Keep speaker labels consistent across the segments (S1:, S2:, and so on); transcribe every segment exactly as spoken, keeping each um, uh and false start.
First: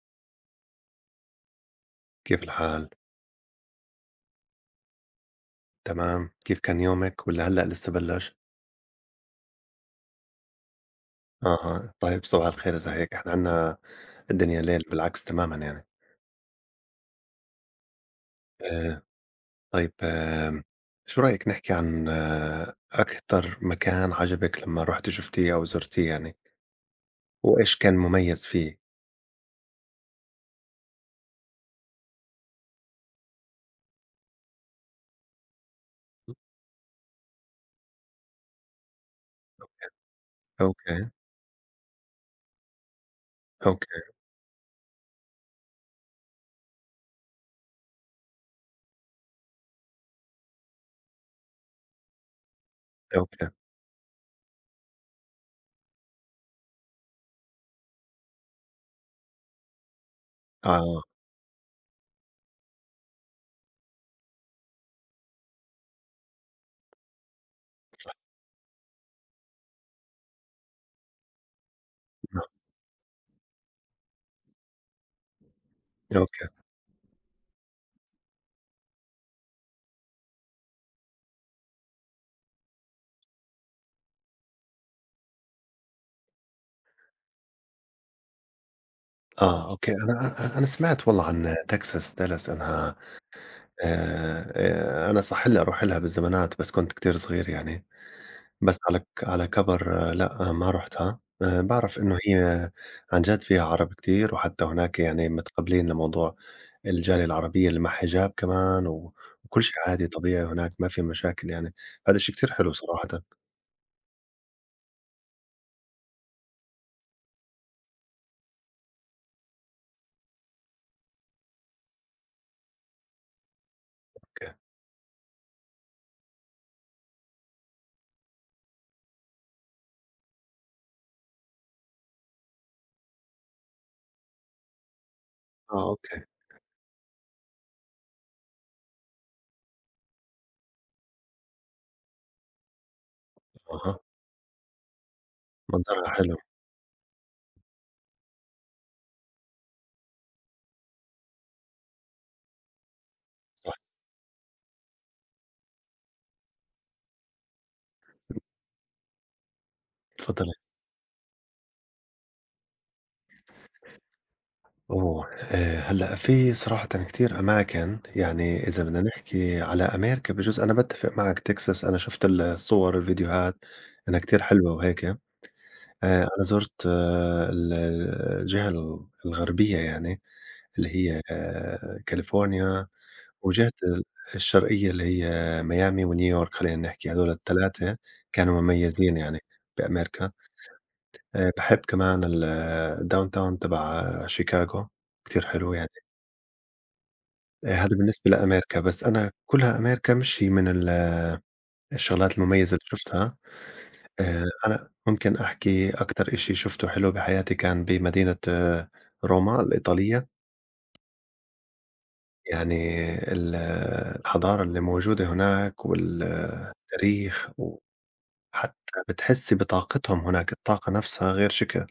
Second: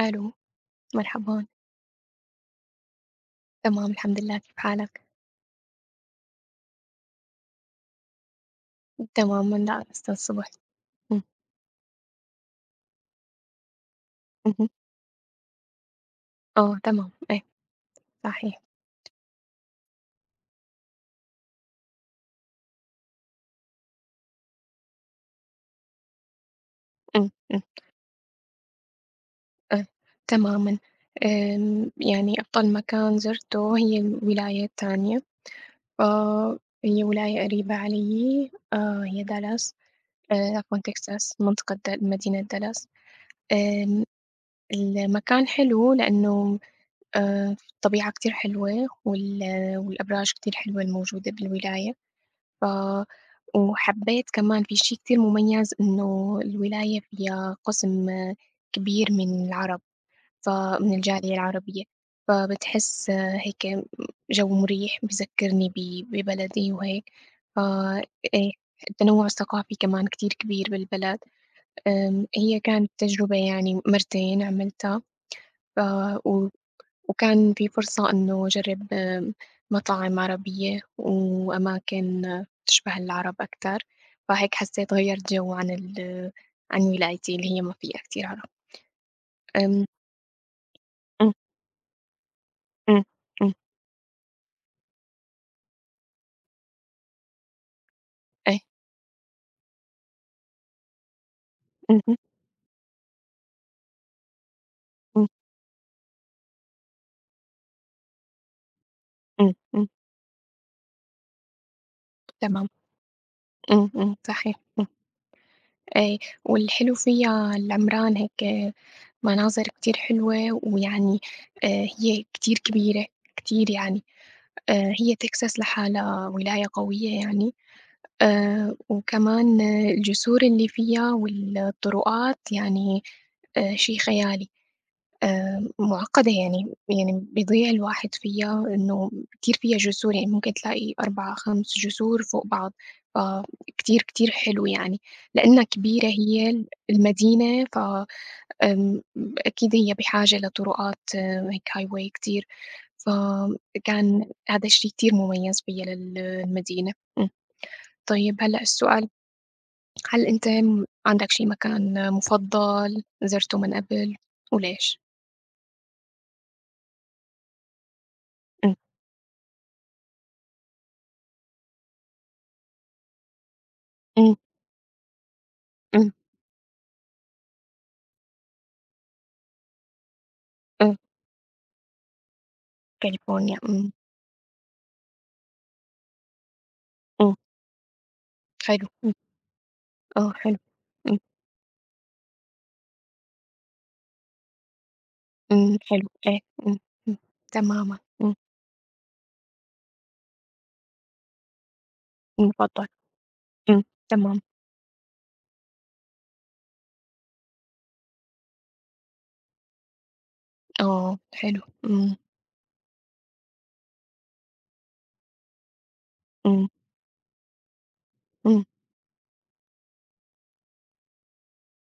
S1: ألو، مرحبًا،
S2: كيف الحال؟
S1: تمام الحمد لله، كيف حالك؟
S2: تمام، كيف كان يومِك والّا هلأ لسه بلّش؟
S1: تمام من لا لسه الصبح. إمم،
S2: أها، طيب صباح الخير إذا هيك، إحنا عندنا الدنيا
S1: اهم،
S2: ليل بالعكس تمامًا يعني.
S1: آه تمام، إيه صحيح.
S2: آآ طيب آمم، شو رأيك نحكي عن آه، أكتر مكان عجبِك لمّا رُحتِ شُفتيه أو زُرتيه يعني،
S1: إمم، إمم،
S2: وإيش كان مميز فيه؟
S1: إيه تمامًا. آمم، يعني أفضل مكان زرته هي الولاية التانية، فهي ولاية قريبة عليّ، آآ هي دالاس، آآ عفوًا
S2: أوكي،
S1: تكساس، منطقة د مدينة دالاس.
S2: أوكي،
S1: آمم، المكان حلو لإنه آآ الطبيعة كتير حلوة وال والأبراج كتير حلوة الموجودة بالولاية. ف
S2: أوكي،
S1: وحبيت كمان، في شي كتير مميز إنه الولاية فيها قسم كبير من العرب، فمن
S2: آه،
S1: الجالية العربية، فبتحس هيك جو مريح، بذكرني ب- ببلدي وهيك. ف
S2: صح،
S1: إيه التنوع الثقافي كمان كتير كبير بالبلد. أم،
S2: نعم.
S1: هي كانت تجربة، يعني مرتين عملتها،
S2: أوكي،
S1: وكان في فرصة إنه أجرب آمم، مطاعم عربية وأماكن آه، تشبه العرب أكتر، فهيك حسيت غيّرت جو عن ال عن ولايتي اللي هي ما فيها كتير عرب.
S2: آه،
S1: آمم،
S2: أوكي، أنا أ أنا سمعت والله
S1: إمم،
S2: عن تكساس، دالاس، أنها
S1: إمم، إمم،
S2: آآ أنا صح لي أروح لها بالزمانات بس كنت كتير صغير يعني.
S1: إيه.
S2: بس على ك على كَبَر، آه، لأ، آه، ما رُحتها. آآ باعرف
S1: اهم،
S2: إنه هي عن جد فيها عرب كتير، وحتى هناك
S1: إمم،
S2: يعني متقبلين لموضوع الجالية العربية اللي مع حجاب كمان، و
S1: إمم،
S2: وكل شي
S1: إمم،
S2: عادي طبيعي هناك ما في مشاكل يعني، هذا الشي كتير
S1: تمام.
S2: حلو صراحةً.
S1: إمم، إمم، صحيح. إمم، إيه، والحلو فيها العمران، هيك مناظر كتير حلوة، ويعني آآ، هي كتير كبيرة، كتير يعني.
S2: أوكي.
S1: آآ، هي تكساس لحالها ولاية قوية يعني. آآ وكمان آه، الجسور اللي فيها والطرقات يعني آآ شي خيالي، آآ
S2: آه، أوكي.
S1: معقّدة يعني، يعني بيضيع الواحد فيها. إنه كتير فيها جسور، يعني ممكن تلاقي أربعة، خمسة جسور فوق بعض،
S2: أها،
S1: فكتير، كتير حلو يعني، لإنها كبيرة
S2: منظرها حلو،
S1: هي ال المدينة. ف آمم أكيد هي بحاجة لطرقات، آه، هيك highway كتير،
S2: صح.
S1: فكان هذا الشي كتير مميز فيها لل المدينة. إمم، طيب هلأ السؤال، هل أنت
S2: تفضّلي.
S1: م عندك شي مكان مفضّل زرته من قبل وليش؟
S2: أوه! آآ هلأ في صراحةً كتير أماكن، يعني
S1: إمم،
S2: إذا بدنا نحكي على أمريكا بجوز أنا باتّفق معك. Texas، أنا شُفت الصور، الفيديوهات إنها
S1: إمم،
S2: كتير حلوة وهيك. آآ
S1: إمم،
S2: أنا زُرت آه، ال آه، الجهة ال الغربية يعني، اللي
S1: إمم،
S2: هي آه، كاليفورنيا،
S1: كاليفورنيا.
S2: وجهة
S1: إمم،
S2: ال الشرقية اللي هي ميامي ونيويورك، خلّينا نحكي، هاذول
S1: إمم،
S2: ال3 كانوا
S1: حلو. إمم،
S2: مميزين يعني بأمريكا.
S1: آه حلو. إمم،
S2: آآ باحب كمان ال الdowntown تبع آه، شيكاغو، كتير حلو
S1: إمم،
S2: يعني.
S1: حلو، إيه. إمم، إمم،
S2: آآ هذا
S1: تمامًا.
S2: بالنسبة
S1: إمم،
S2: لأمريكا، بس أنا كلها أمريكا مش هي من ال آه، الشغلات المميزة اللي
S1: المفضّل.
S2: شُفتها.
S1: إمم، تمام.
S2: آآ أنا ممكن أحكي أكتر إشي شُفته حلو بحياتي كان بمدينة آه، روما الإيطالية،
S1: آه حلو. إمم،
S2: يعني ال الحضارة اللي موجودة هناك
S1: إمم،
S2: والتاريخ،
S1: إمم،
S2: وحتى بتحسّي بطاقتهم هناك، الطاقة نفسها غير شكل.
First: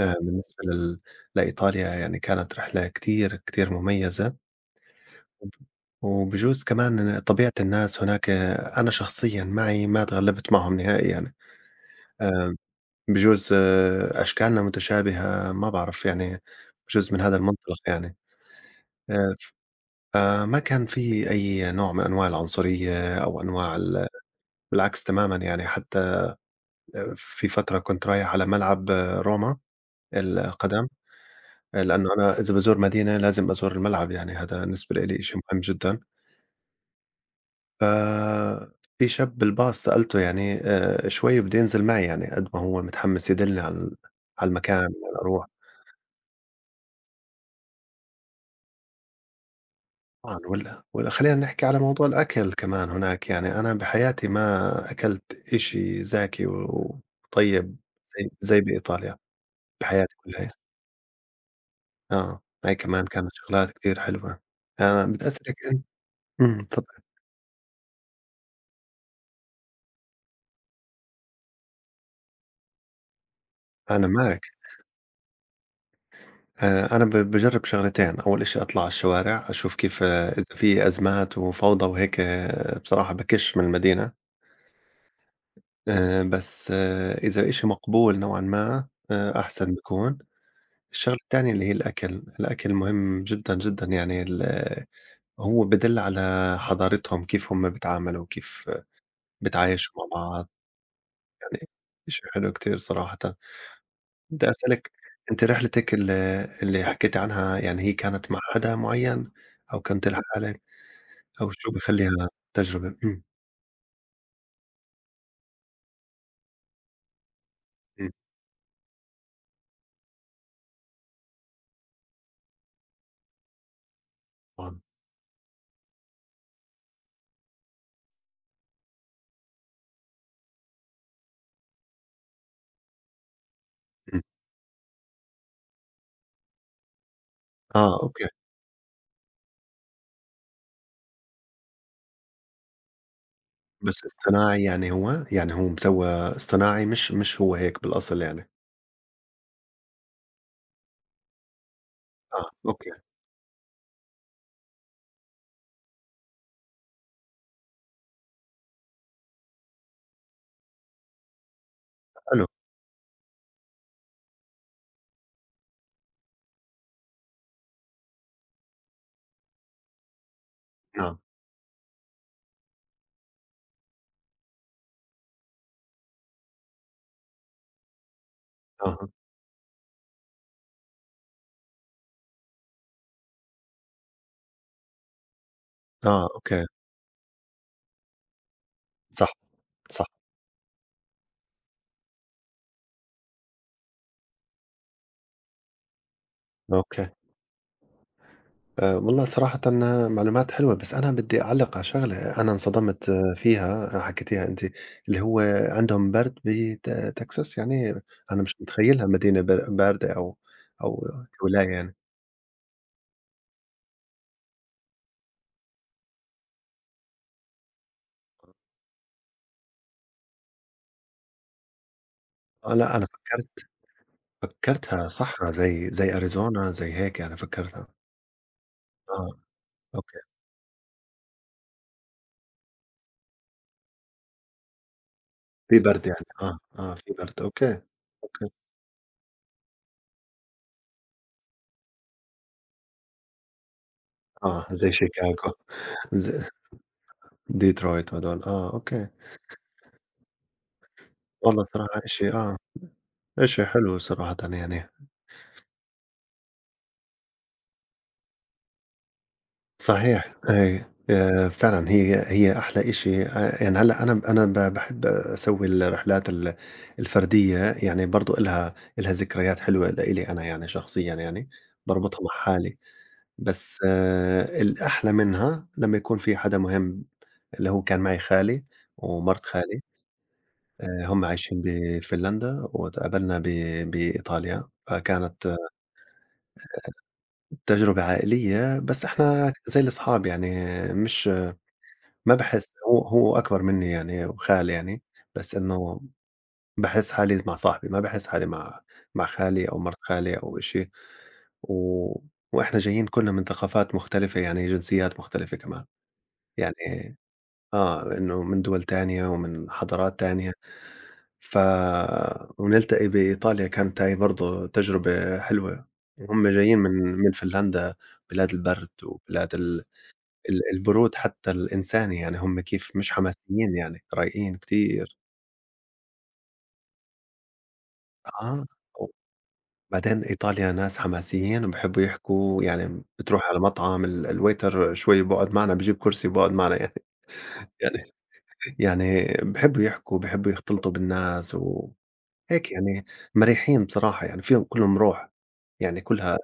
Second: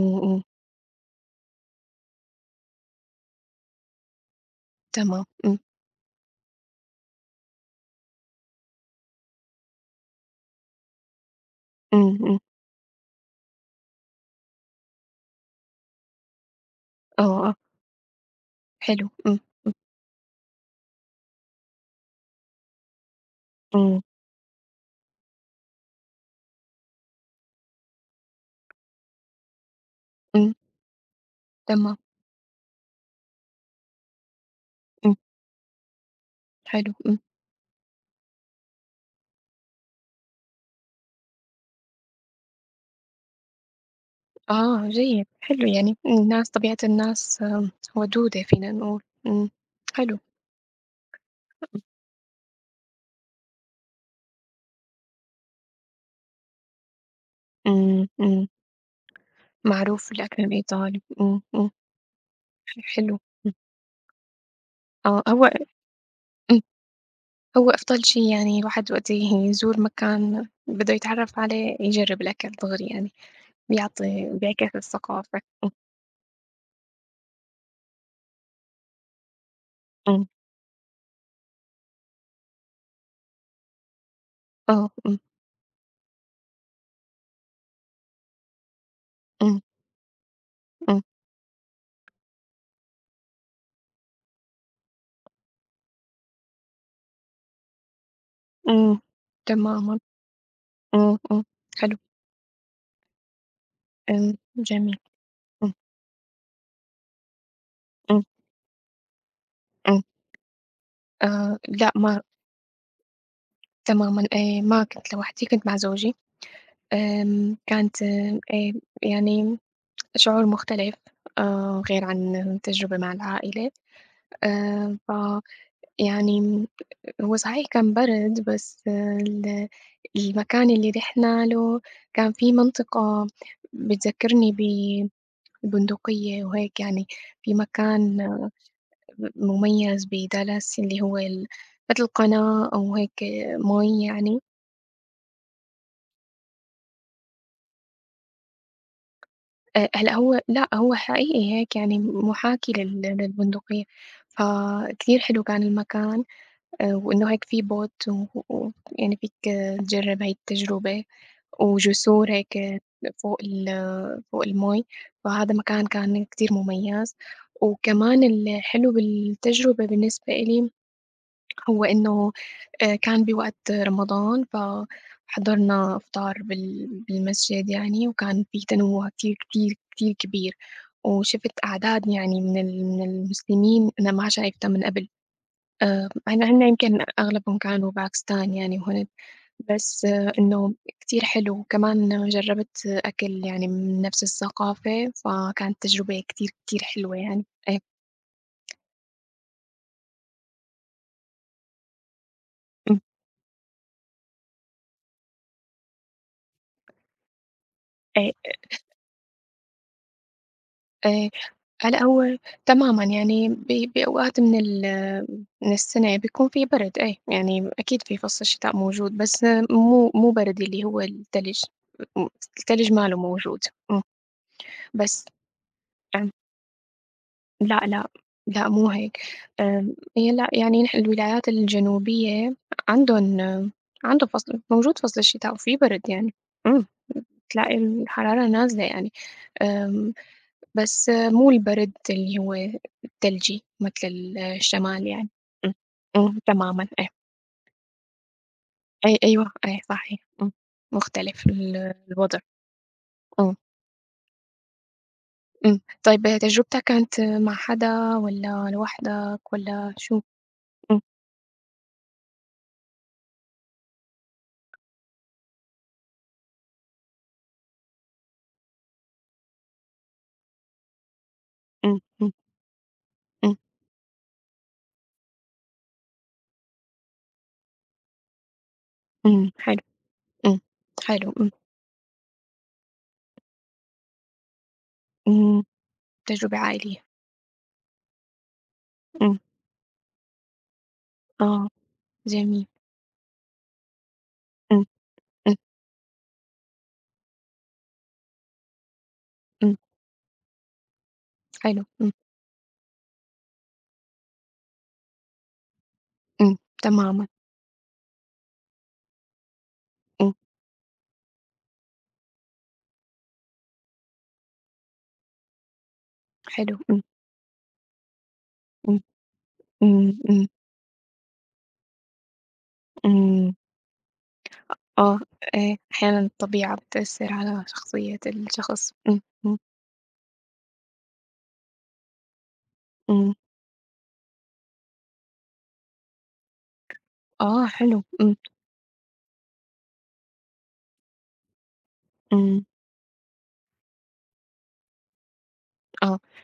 S2: آآ
S1: إمم،
S2: بالنسبة لل لإيطاليا يعني كانت رحلة كتير، كتير مميزة،
S1: تمام.
S2: وب
S1: إمم،
S2: وبجوز كمان طبيعة الناس هناك، آه، أنا شخصيًا معي ما اتغلبت معهم نهائيًا.
S1: إمم، إمم،
S2: آآ بجوز آه، أشكالنا متشابهة، ما باعرف يعني، بجوز من
S1: آه،
S2: هذا
S1: آه،
S2: المنطلق يعني.
S1: حلو.
S2: آآ
S1: إمم،
S2: فما كان في أي نوع من أنواع العنصرية أو أنواع
S1: إمم،
S2: ال، بالعكس تمامًا يعني. حتى آه، في فترة كنت رايح على ملعب آه، روما
S1: إمم،
S2: القدم، آه،
S1: تمام.
S2: لأنه أنا إذا بازور مدينة لازم أزور الملعب، يعني هذا بالنسبة
S1: إمم،
S2: لإلي شيء مهم جدًا.
S1: حلو. إمم.
S2: ف في شاب بالباص سألته، يعني آآ شوي بده ينزل معي، يعني قد ما هو متحمس يدلني على ال على المكان
S1: آه،
S2: وين
S1: جيد،
S2: أروح.
S1: حلو، يعني الناس، طبيعة الناس آمم، ودودة فينا نقول. إمم، حلو.
S2: طبعًا، وال وخلّينا نحكي على موضوع الأكل كمان هناك. يعني أنا بحياتي ما أكلت إشي زاكي و- وطيب
S1: إمم،
S2: زي
S1: إمم،
S2: زي بإيطاليا
S1: معروف
S2: بحياتي
S1: الأكل
S2: كلّها،
S1: الإيطالي. إمم، إمم،
S2: آه، هاي
S1: ح
S2: كمان
S1: حلو.
S2: كانت
S1: إمم،
S2: شغلات كتير حلوة. أنا
S1: آه هو.
S2: بتأثرك أنت.
S1: إمم،
S2: إمم، تفضل.
S1: هو أفضل شي، يعني الواحد وقت يزور مكان بده يتعرف عليه يجرب الأكل دغري يعني،
S2: أنا
S1: بيعطي
S2: معك.
S1: بيعكس الثقافة. إمم،
S2: آآ، أنا ب باجرب شغلتين، أول إشي أطلع على الشوارع أشوف كيف،
S1: إمم،
S2: آه، إذا في أزمات وفوضى وهيك آه، بصراحة باكِش من المدينة.
S1: آه. إمم،
S2: آآ، بس آه، إذا إشي مقبول نوعًا ما آآ،
S1: إمم،
S2: أحسن بيكون.
S1: إمم،
S2: الشغلة التانية اللي هي الأكل، الأكل مهم جدًا، جدًا، يعني ال هو بيدل على حضارتهم كيف هم بيتعاملوا، كيف
S1: إمم، تمامًا.
S2: بيتعايشوا مع بعض،
S1: إمم، إمم،
S2: يعني
S1: حلو.
S2: شي حلو كتير صراحةً.
S1: إمم،
S2: بدي أسألِك،
S1: جميل.
S2: أنتِ
S1: إمم،
S2: رحلتِك ال اللي حكيتِ عنها يعني هي
S1: إمم،
S2: كانت مع حدا معين أو
S1: إمم،
S2: كنتِ لحالِك أو
S1: آآ
S2: شو
S1: لأ ما
S2: بيخليها تجربة؟ إمم،
S1: تمامًا، آآ ما كنت لوحدي، كنت مع زوجي. آمم كانت
S2: إمم،
S1: آآ يعني شعور مختلف، آآ غير عن التجربة مع العائلة.
S2: طبعًا،
S1: آآ فيعني هو صحيح كان برد، بس آه، ال المكان اللي رِحنا له كان في منطقة
S2: إمم.
S1: بتذكّرني بالبندقية وهيك يعني. في
S2: آه،
S1: مكان
S2: أوكي.
S1: آه، مميز بدالاس، اللي هو ال متل قناة أو هيك آه،
S2: بس
S1: مَي يعني.
S2: اصطناعي يعني هو؟ يعني هو مسوّى اصطناعي، مش مش هو هيك بالأصل يعني؟
S1: آآ هلأ هو لأ، هو حقيقي هيك، يعني
S2: آه،
S1: مُحاكي
S2: أوكي،
S1: لل للبندقية. فكتير حلو كان المكان، آآ وإنه هيك في boat و و يعني فيك آه، تجرّب هاي التجربة، وجسور
S2: حلو،
S1: هيك آه، فوق ال فوق المَي. فهذا مكان كان كتير مميز. وكمان الحلو بالتجربة بالنسبة إلي
S2: نعم،
S1: هو إنه آآ كان بوقت رمضان، فحضرنا إفطار بال بالمسجد يعني، وكان في
S2: أها،
S1: تنوُّع كتير، كتير، كتير كبير، وشِفت أعداد يعني من ال من المسلمين أنا ما شايفتها من قبل. آآ
S2: آه،
S1: هن هن
S2: أوكي.
S1: يمكن أغلبهم كانوا باكستان يعني وهند،
S2: صح،
S1: بس
S2: صح،
S1: آه، إنه كتير حلو، وكمان جرّبت أكل يعني من نفس الثقافة، فكانت تجربة كتير، كتير
S2: أوكي.
S1: حلوة يعني. إيه.
S2: آآ والله صراحةً معلومات حلوة، بس أنا بدي أعلّق على شغلة أنا
S1: إمم،
S2: انصدمت آه، فيها، آه، حكيتيها أنتِ، اللي هو عندهم برد بت تكساس يعني.
S1: إيه،
S2: أنا مش متخيّلها مدينة بار باردة أو أو
S1: إيه.
S2: ولاية يعني.
S1: هلأ هو تمامًا يعني ب بأوقات من ال من السنة بيكون في برد، إيه، يعني أكيد في فصل الشتاء موجود، بس مو مو برد اللي هو التلج. م
S2: آه،
S1: التلج
S2: لأ أنا
S1: ما له
S2: فكّرت
S1: موجود. إمم،
S2: فكّرتها
S1: بس
S2: صحرا زي زي
S1: آمم،
S2: أريزونا زي هيك يعني
S1: لأ،
S2: فكّرتها.
S1: لأ، لأ مو هيك.
S2: آه،
S1: آمم،
S2: أوكي،
S1: هي لأ، يعني نحن الولايات الجنوبية عندهم عندهم فصل موجود، فصل الشتاء، وفي
S2: في
S1: برد
S2: برد يعني،
S1: يعني.
S2: آه،
S1: إمم،
S2: آه في برد،
S1: بتلاقي
S2: أوكي،
S1: الحرارة
S2: أوكي.
S1: نازلة يعني. آمم، بس مو البرد اللي هو تلجي مثل ال
S2: آه، زي
S1: الشمال يعني.
S2: شيكاغو،
S1: إمم. إمم.
S2: زي
S1: تمامًا، إيه.
S2: ديترويت وهدول، آه أوكي.
S1: أي أيوه، أي صحيح. إمم. مختلف
S2: والله
S1: ال
S2: صراحة إشي
S1: الوضع.
S2: آه.
S1: آه.
S2: شيء حلو صراحةً يعني،
S1: إمم. طيب تجربتك كانت مع حدا والّا لوحدك والّا شو؟
S2: صحيح أي.
S1: إمم،
S2: آآ، فعلًا هي هي أحلى إشي. آآ، يعني هلأ أنا أنا ب باحب أسوي الرحلات ال الفردية، يعني برضه إلها إلها ذكريات حلوة لإلي أنا يعني شخصيًا يعني،
S1: إمم،
S2: باربطها مع
S1: إمم،
S2: حالي.
S1: إمم،
S2: بس آه، الأحلى منها لمّا يكون في حدا مهم، اللي هو كان معي خالي ومرت
S1: إمم، حلو.
S2: خالي.
S1: إمم.
S2: آآ، هم
S1: حلو، إمم.
S2: عايشين بفنلندا واتقابلنا ب بإيطاليا، فكانت
S1: إمم. تجربة عائلية.
S2: تجربة عائلية، بس
S1: إمم.
S2: إحنا زي الأصحاب يعني، مش
S1: آه.
S2: ما
S1: جميل.
S2: باحس هو هو أكبر منّي يعني وخالي
S1: إمم،
S2: يعني، بس
S1: إمم،
S2: إنه باحس حالي مع صاحبي، ما باحس حالي مع مع خالي
S1: إمم.
S2: أو مرات خالي أو إشي.
S1: حلو، إمم.
S2: و وإحنا جايين كُلّنا من ثقافات مختلفة، يعني جنسيات مختلفة كمان،
S1: إمم.
S2: يعني
S1: تمامًا.
S2: آه، إنه من دول تانية ومن حضارات
S1: إمم.
S2: تانية. ف ونلتقي بإيطاليا، كانت هاي برضه تجربة حلوة، وهُم
S1: حلو.
S2: جايين من
S1: إمم،
S2: من فنلندا، بلاد البرد
S1: إمم،
S2: وبلاد ال
S1: إمم، إمم،
S2: ال البرود حتّى الإنساني، يعني هم كيف مش
S1: إمم.
S2: حماسيين يعني، رايقين كتير.
S1: آه. آآ أحيانًا الطبيعة بتأثّر على شخصية
S2: آه،
S1: الشخص. إمم، إمم،
S2: وبعدين إيطاليا ناس حماسيين وبيحبّوا يحكوا، يعني
S1: إمم،
S2: بتروح على مطعم ال الwaiter شوي بيقعد معنا، بيجيب كرسي وبيقعد معنا يعني
S1: آه حلو.
S2: يعني
S1: إمم،
S2: يعني بيحبّوا يحكوا، بيحبّوا يختلطوا بالناس وهيك
S1: إمم،
S2: يعني، مرحّين بصراحة يعني، فيهم كلّهم روح، يعني
S1: آه،
S2: كلها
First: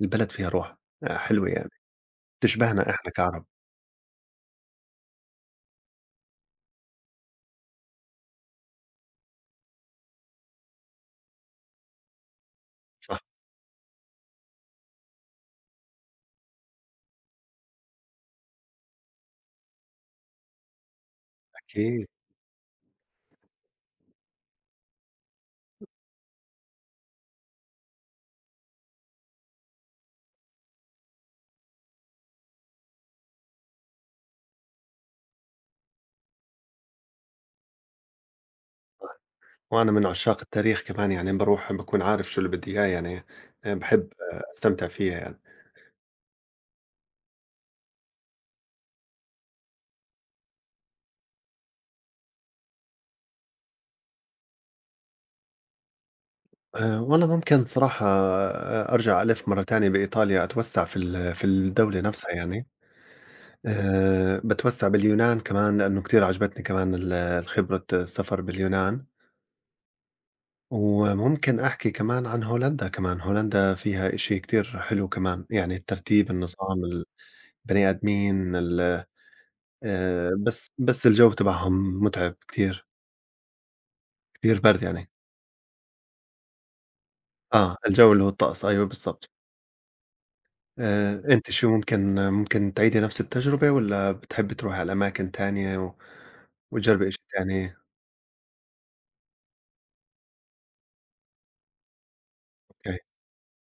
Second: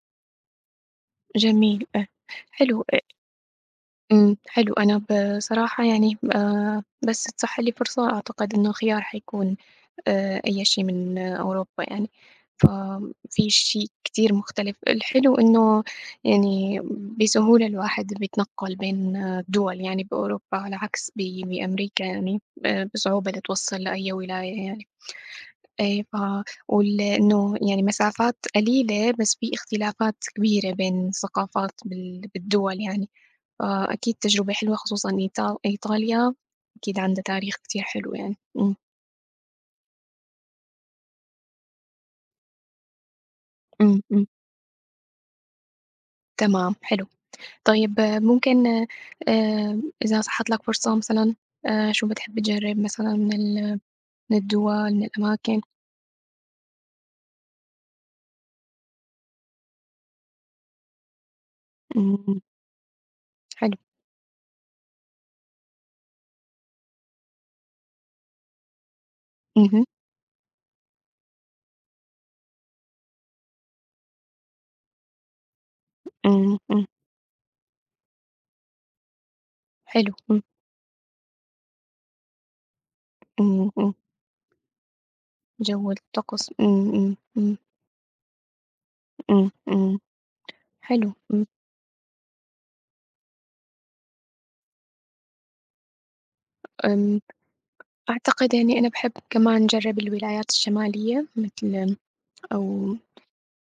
S2: البلد فيها روح، آآ حلوة يعني،
S1: جميل، آه، حلو.
S2: بتشبهنا
S1: آآ
S2: إحنا كعرب.
S1: إمم، حلو. أنا بصراحة يعني آآ بس تسَح لي فرصة، أعتقد إنه خيار حيكون آآ أي شي من آه، أوروبا يعني.
S2: صح،
S1: في شي كتير مختلف، الحلو إنه يعني بسهولة الواحد بيتنقّل بين آه، الدول يعني بأوروبا، على عكس ب بأمريكا
S2: أكيد.
S1: يعني، آآ بصعوبة لتوصّل لأي ولاية يعني. آآ ف وال إنه يعني مسافات قليلة، بس في اختلافات كبيرة بين الثقافات بال بالدول يعني. فأكيد تجربة حلوة، خصوصًا إيطا إيطاليا أكيد عندها تاريخ كتير حلو يعني. إمم،
S2: وأنا من عشاق التاريخ كمان، يعني باروح باكون عارف شو اللي بدي إياه يعني. آآ
S1: إمم،
S2: باحب
S1: إمم،
S2: أستمتع فيها يعني.
S1: تمام حلو. طيب آه، ممكن آآ إذا سَحَت لك فرصة مثلًا، آآ شو بتحب تجرّب مثلًا من ال من الدول، من الأماكن؟
S2: آآ والله ممكن صراحة آآ أرجع ألِف مرّة تانية بإيطاليا أتوسّع في ال في الدولة نفسها
S1: إمم،
S2: يعني.
S1: حلو.
S2: آآ باتوسّع باليونان كمان لإنه كتير عجبتني كمان ال الخبرة السفر باليونان،
S1: اهم،
S2: وممكن أحكي كمان عن هولندا كمان. هولندا فيها إشي كتير حلو كمان، يعني الترتيب،
S1: إمم،
S2: النظام،
S1: إمم،
S2: البني آدمين، ال،
S1: حلو.
S2: آآ
S1: إمم،
S2: بس بس الجو تبعهم مُتعب كتير،
S1: إمم، إمم،
S2: كتير برد يعني.
S1: جو الطقس. إمم، إمم، إمم.
S2: آه، الجو اللي هو الطقس، أيوه بالضبط.
S1: إمم، إمم، حلو.
S2: آآ،
S1: إمم،
S2: أنتِ شو ممكن ممكن تعيدي نفس التجربة والّا بتحبّي تروحي على أماكن تانية و وتجرّبي إشي
S1: آمم،
S2: تاني؟
S1: أعتقد يعني أنا باحب كمان أجرّب الولايات الشمالية مثل، أو
S2: أوكي،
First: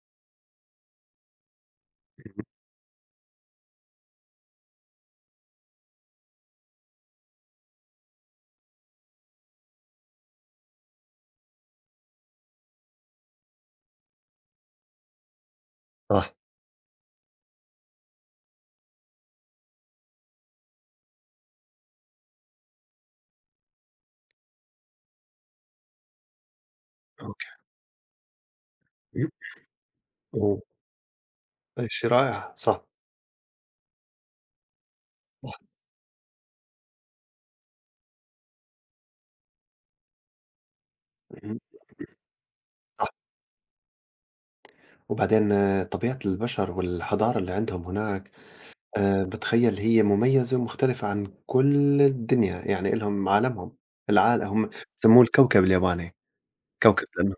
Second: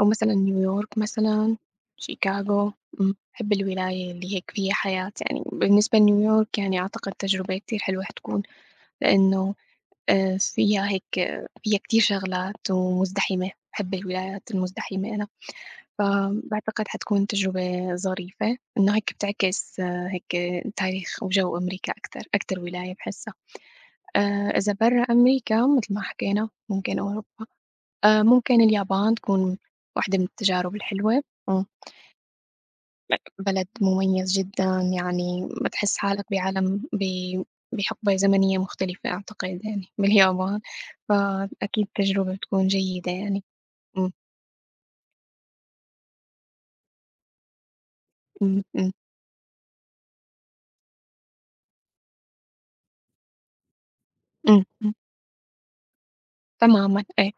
S1: أو مثلًا نيويورك مثلًا، شيكاغو. إمم، باحب الولاية اللي هيك فيها حياة يعني. بالنسبة لنيويورك، يعني أعتقد تجربة كتير حلوة حتكون، لإنه آآ، فيها هيك آه، فيها كتير شغلات ومزدحمة، باحب الولايات المزدحمة أنا،
S2: صح،
S1: فباعتقد حتكون تجربة ظريفة، إنه هيك بتعكس آه، هيك تاريخ وجو أمريكا أكتر، أكتر ولاية باحسها. آآ إذا برّا أمريكا متل ما حكينا ممكن أوروبا،
S2: أوكي،
S1: آآ ممكن اليابان تكون وحدة من
S2: و
S1: التجارب الحلوة. إمم،
S2: شي رائع، صح،
S1: بلد مميز جدًا، يعني
S2: صح،
S1: بتحس حالك بعالم ب بحقبة زمنية مختلفة أعتقد يعني باليابان.
S2: اهم،
S1: فأكيد تجربة بتكون
S2: صح.
S1: جيدة يعني. إمم،
S2: وبعدين طبيعة البشر والحضارة اللي عندهم هناك،
S1: إمم، إمم،
S2: آآ، باتخيّل هي مميزة ومختلفة عن كل الدنيا، يعني إلهم عالمهم، العال
S1: إمم،
S2: هم
S1: إمم،
S2: بسموه الكوكب الياباني،
S1: تمامًا،
S2: كوكب
S1: إيه.
S2: لإنه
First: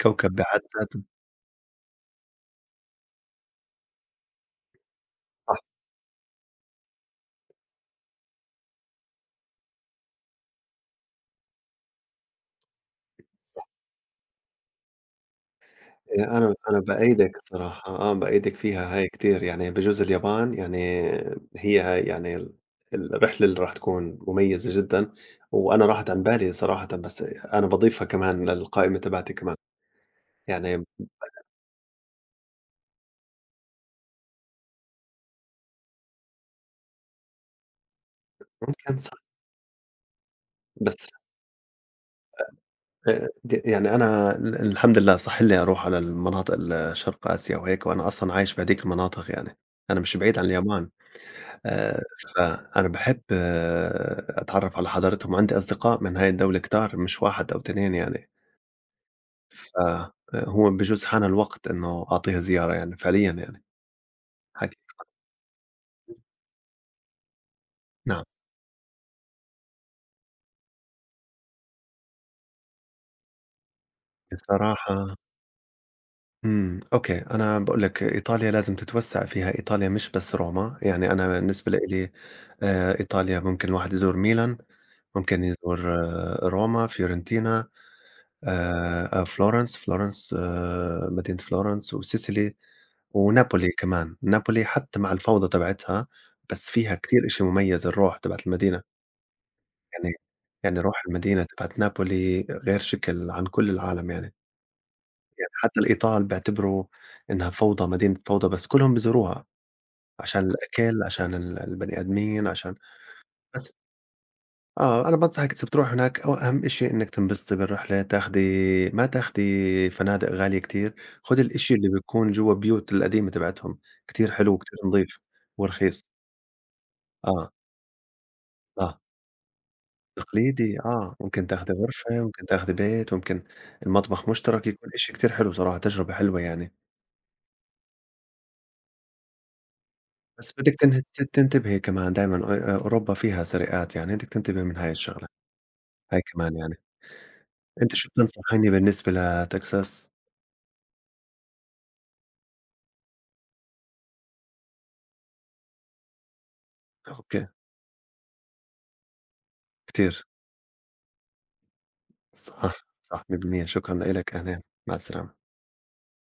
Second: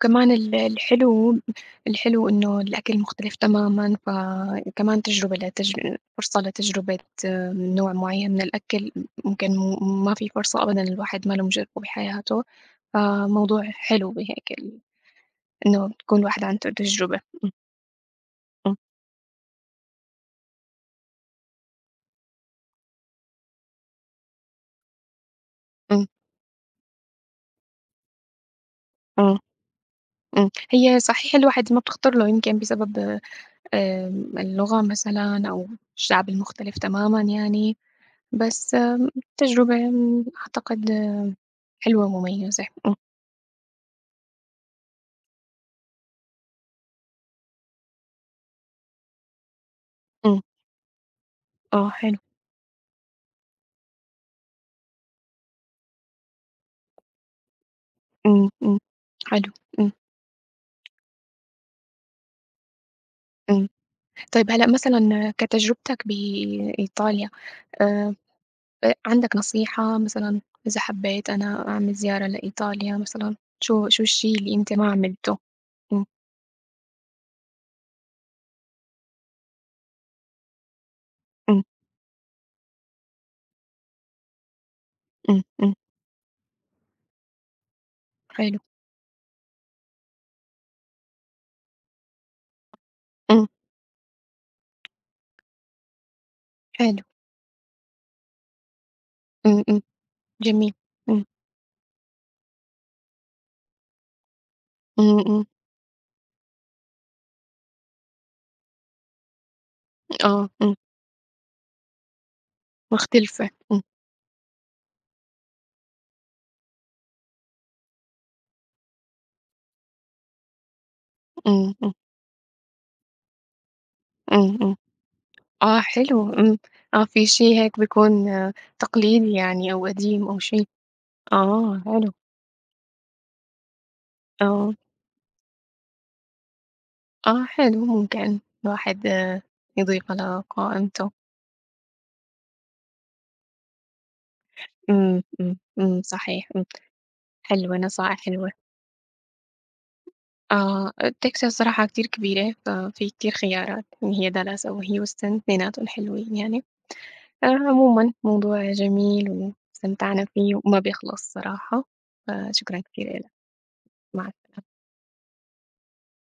S2: كوكب
S1: ال
S2: بحد ذاته.
S1: الحلو، الحلو إنه الأكل مختلف تمامًا، فكمان تجربة
S2: صح،
S1: لتجر فرصة لتجربة آه، نوع معين من الأكل، ممكن م ما في فرصة أبدًا، الواحد ما له مجربه بحياته. فموضوع
S2: صح.
S1: حلو بهيك ال إنه تكون
S2: آآ
S1: الواحد
S2: أنا
S1: عنده
S2: أنا
S1: تجربة.
S2: بأيدِك
S1: إمم،
S2: صراحة، آه، بأيدِك
S1: إمم،
S2: فيها هاي كتير، يعني بجوز اليابان يعني هي هاي يعني ال الرحلة اللي راح تكون مميزة جدًا، وأنا
S1: إمم،
S2: راحت عن بالي صراحةً، بس أنا باضيفها كمان للقائمة تبعتي
S1: إمم،
S2: كمان،
S1: إمم.
S2: يعني
S1: هي صحيح الواحد ما بتخطر له يمكن بسبب آمم اللغة مثلًا، أو الشعب المختلف تمامًا يعني. بس
S2: ممكن صح.
S1: تجربة آمم، أعتقد
S2: بس
S1: آه، حلوة ومميزة. إمم،
S2: آآ د يعني أنا ال الحمد لله صح لي أروح على المناطق ال شرق آسيا وهيك، وأنا أصلًا عايش بهاديك المناطق يعني، أنا مش بعيد
S1: إمم،
S2: عن اليابان.
S1: آه
S2: آآ،
S1: حلو.
S2: فأنا باحب أتعرّف على حضارتهم، عندي أصدقاء من هاي الدولة كتار، مش واحد أو اتنين يعني،
S1: إمم، إمم، حلو. إمم،
S2: فهو بجوز حان الوقت إنه أعطيها زيارة يعني فعليًا يعني،
S1: إمم، طيب هلأ
S2: حكيك صح،
S1: مثلًا، كتجربتك بإيطاليا، آآ،
S2: نعم.
S1: أ عندك نصيحة مثلًا، إذا حبيت أنا أعمل زيارة لإيطاليا مثلًا، شو شو الشي اللي أنت ما
S2: بصراحة
S1: عملته؟ إمم،
S2: إمم، أوكي، أنا باقول لك إيطاليا لازم تتوسّع فيها، إيطاليا مش بس روما، يعني أنا
S1: إمم،
S2: بالنسبة لإلي آآ، إيطاليا ممكن الواحد يزور ميلان، ممكن
S1: إمم، إمم،
S2: يزور آه، روما، فيورنتينا،
S1: حلو.
S2: آآ آآ فلورنس، فلورنس، آآ مدينة فلورنس وسيسيلي
S1: إمم،
S2: ونابولي كمان. نابولي حتى مع الفوضى تبعتها، بس فيها
S1: حلو.
S2: كتير إشي مميز، الروح تبعة المدينة،
S1: إمم، إمم،
S2: يعني
S1: جميل.
S2: يعني روح
S1: إمم،
S2: المدينة تبعة نابولي غير شكل عن كل العالم يعني.
S1: إمم، إمم،
S2: يعني حتى الإيطال بيعتبروا إنها فوضى، مدينة فوضى، بس كلهم بيزوروها عشان
S1: آه، إمم،
S2: الأكل، عشان ال البني آدمين، عشان
S1: مختلفة.
S2: بس.
S1: إمم،
S2: آه، أنا بانصحِك أنتِ بتروحي هناك، أو أهم شيء إنِّك تنبسطي بالرحلة، تاخدي ما تاخدي فنادق غالية كتير، خُدي الإشي
S1: إمم،
S2: اللي
S1: إمم،
S2: بيكون جوا البيوت القديمة تبعتهم، كتير حلو
S1: إمم، إمم.
S2: وكتير نضيف
S1: آه
S2: ورخيص.
S1: حلو. إمم، آه، في
S2: آه،
S1: شيء هيك بيكون آه،
S2: آه،
S1: تقليدي يعني أو قديم أو شيء.
S2: تقليدي آه، ممكن تاخدي
S1: آه حلو.
S2: غرفة، ممكن تاخدي بيت، ممكن المطبخ مشترك،
S1: آه،
S2: يكون إشي كتير حلو بصراحة، تجربة حلوة يعني.
S1: آه حلو، ممكن الواحد يضيفه
S2: بس بدِك تنه
S1: لقائمته.
S2: ت تنتبهي كمان دايمًا، أ أوروبا فيها سرقات، يعني بدِك تنتبهي من هاي
S1: إمم،
S2: الشغلة،
S1: إمم، إمم،
S2: هاي
S1: صحيح.
S2: كمان
S1: إمم،
S2: يعني.
S1: حلوة،
S2: أنتِ شو
S1: نصائح حلوة.
S2: بتنصحيني بالنسبة لتكساس؟
S1: آه، تكساس صراحة كتير كبيرة، ففي كتير خيارات، إن هي دالاس أو هيوستن، اتنيناتهم حلوين يعني.
S2: أوكي،
S1: آآ عمومًا موضوع جميل
S2: كتير.
S1: واستمتعنا فيه، وما بيخلص صراحة. فشكرًا
S2: صح،
S1: كتير
S2: صح
S1: إلك.
S2: مية بالمية. شكرًا
S1: مع
S2: لإلك،
S1: السلامة.
S2: أهلًا، مع السلامة.